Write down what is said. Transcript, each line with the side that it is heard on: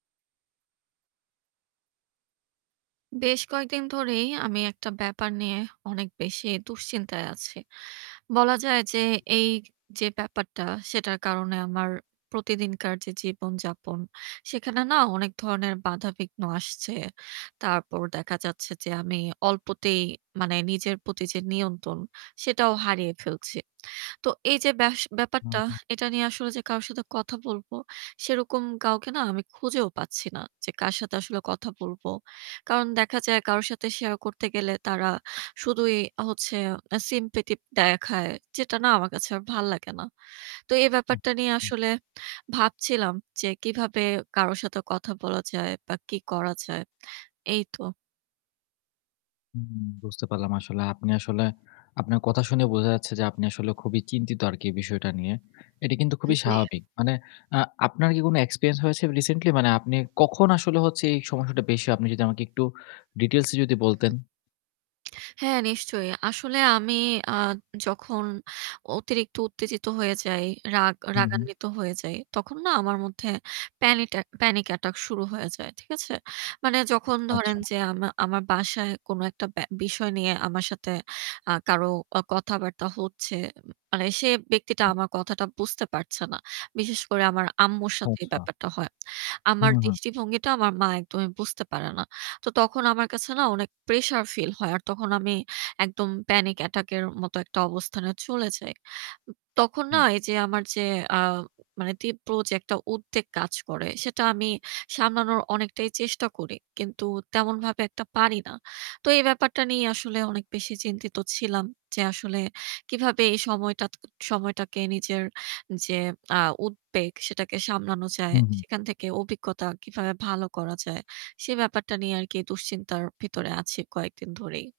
right: বেশ কয়েকদিন ধরেই আমি একটা ব্যাপার নিয়ে অনেক বেশি দুশ্চিন্তায় আছি। বলা যায় যে এই যে ব্যাপারটা সেটার কারণে আমার প্রতিদিনকার যে জীবনযাপন সেখানে না অনেক ধরনের বাধা-বিঘ্ন আসছে। তারপর দেখা যাচ্ছে যে আমি অল্পতেই মানে নিজের প্রতি যে নিয়ন্ত্রণ সেটাও হারিয়ে ফেলছি। তো এইযে বাস
left: হু,
right: ব্যাপারটা
left: হুম।
right: এটা নিয়ে আসলে যে কারো সাথে কথা বলবো সেরকম কাউকে না আমি খুঁজেও পাচ্ছি না, যে কার সাথে আসলে কথা বলবো। কারণ দেখা যায় কারো সাথে শেয়ার করতে গেলে তারা শুধুই হচ্ছে sympathy দেখায়। যেটা না আমার কাছে আর ভাল্লাগেনা। তো এই
left: হু।
right: ব্যাপারটা নিয়ে
left: হু।
right: আসলে ভাবছিলাম যে কিভাবে কারো সাথে কথা বলা যায় বা কি করা যায়। এই তো।
left: উম বুঝতে পারলাম আসলে। আপনি আসলে আপনার কথা শুনে বোঝা যাচ্ছে যে আপনি আসলে খুবই চিন্তিত আরকি এই বিষয়টা নিয়ে। এটি কিন্তু
right: এ
left: খুবই
right: জ্বী।
left: স্বাভাবিক। মানে আ আপনার কি কোনো experience হয়েছে recently? মানে আপনি কখন আসলে হচ্ছে এই সমস্যাটা বেশি আপনি যদি আমাকে একটু details এ যদি
right: হুম।
left: বলতেন।
right: হ্যাঁ, নিশ্চয়ই। আসলে আমি আ যখন অতিরিক্ত উত্তেজিত হয়ে যাই, রাগ
left: হু, হু।
right: রাগান্বিত হয়ে যাই তখন না আমার মধ্যে প্যানিটেক panic attack শুরু হয়ে যায়। ঠিক আছে? মানে
left: উম
right: যখন
left: আচ্ছা।
right: ধরেন যে আমা আমার বাসায় কোনো একটা ব্যা বিষয় নিয়ে আমার সাথে আ কারো আ কথাবার্তা হচ্ছে, ম মানে সে ব্যক্তিটা
left: হু।
right: আমার কথাটা বুঝতে পারছে না, বিশেষ করে আমার আম্মুর সাথে এই
left: আচ্ছা।
right: ব্যাপারটা হয়। আমার
left: হুম, হুম।
right: দৃষ্টিভঙ্গিটা আমার মা একদমই বুঝতে পারে না। তো তখন আমার কাছে না অনেক প্রেশার ফিল হয়। আর তখন আমি একদম panic attack এর মতো একটা অবস্থানে চলে যাই। উ তখন না
left: হুম।
right: এযে আমার যে আ মানে তীব্র যে একটা উদ্বেগ কাজ করে সেটা আমি সামলানোর অনেকটাই চেষ্টা করি। কিন্তু তেমনভাবে একটা পারি না। তো এই ব্যাপারটা নিয়ে আসলে অনেক বেশি চিন্তিত ছিলাম যে আসলে কিভাবে এই সময়টাত সময়টাকে নিজের যে আ উদ্বেগ সেটাকে সামলানো যায়।
left: হুম, হুম।
right: সেখান থেকে অভিজ্ঞতা কিভাবে ভালো করা যায়। সে ব্যাপারটা নিয়ে আরকি দুশ্চিন্তার ভেতরে আছি কয়েকদিন ধরেই।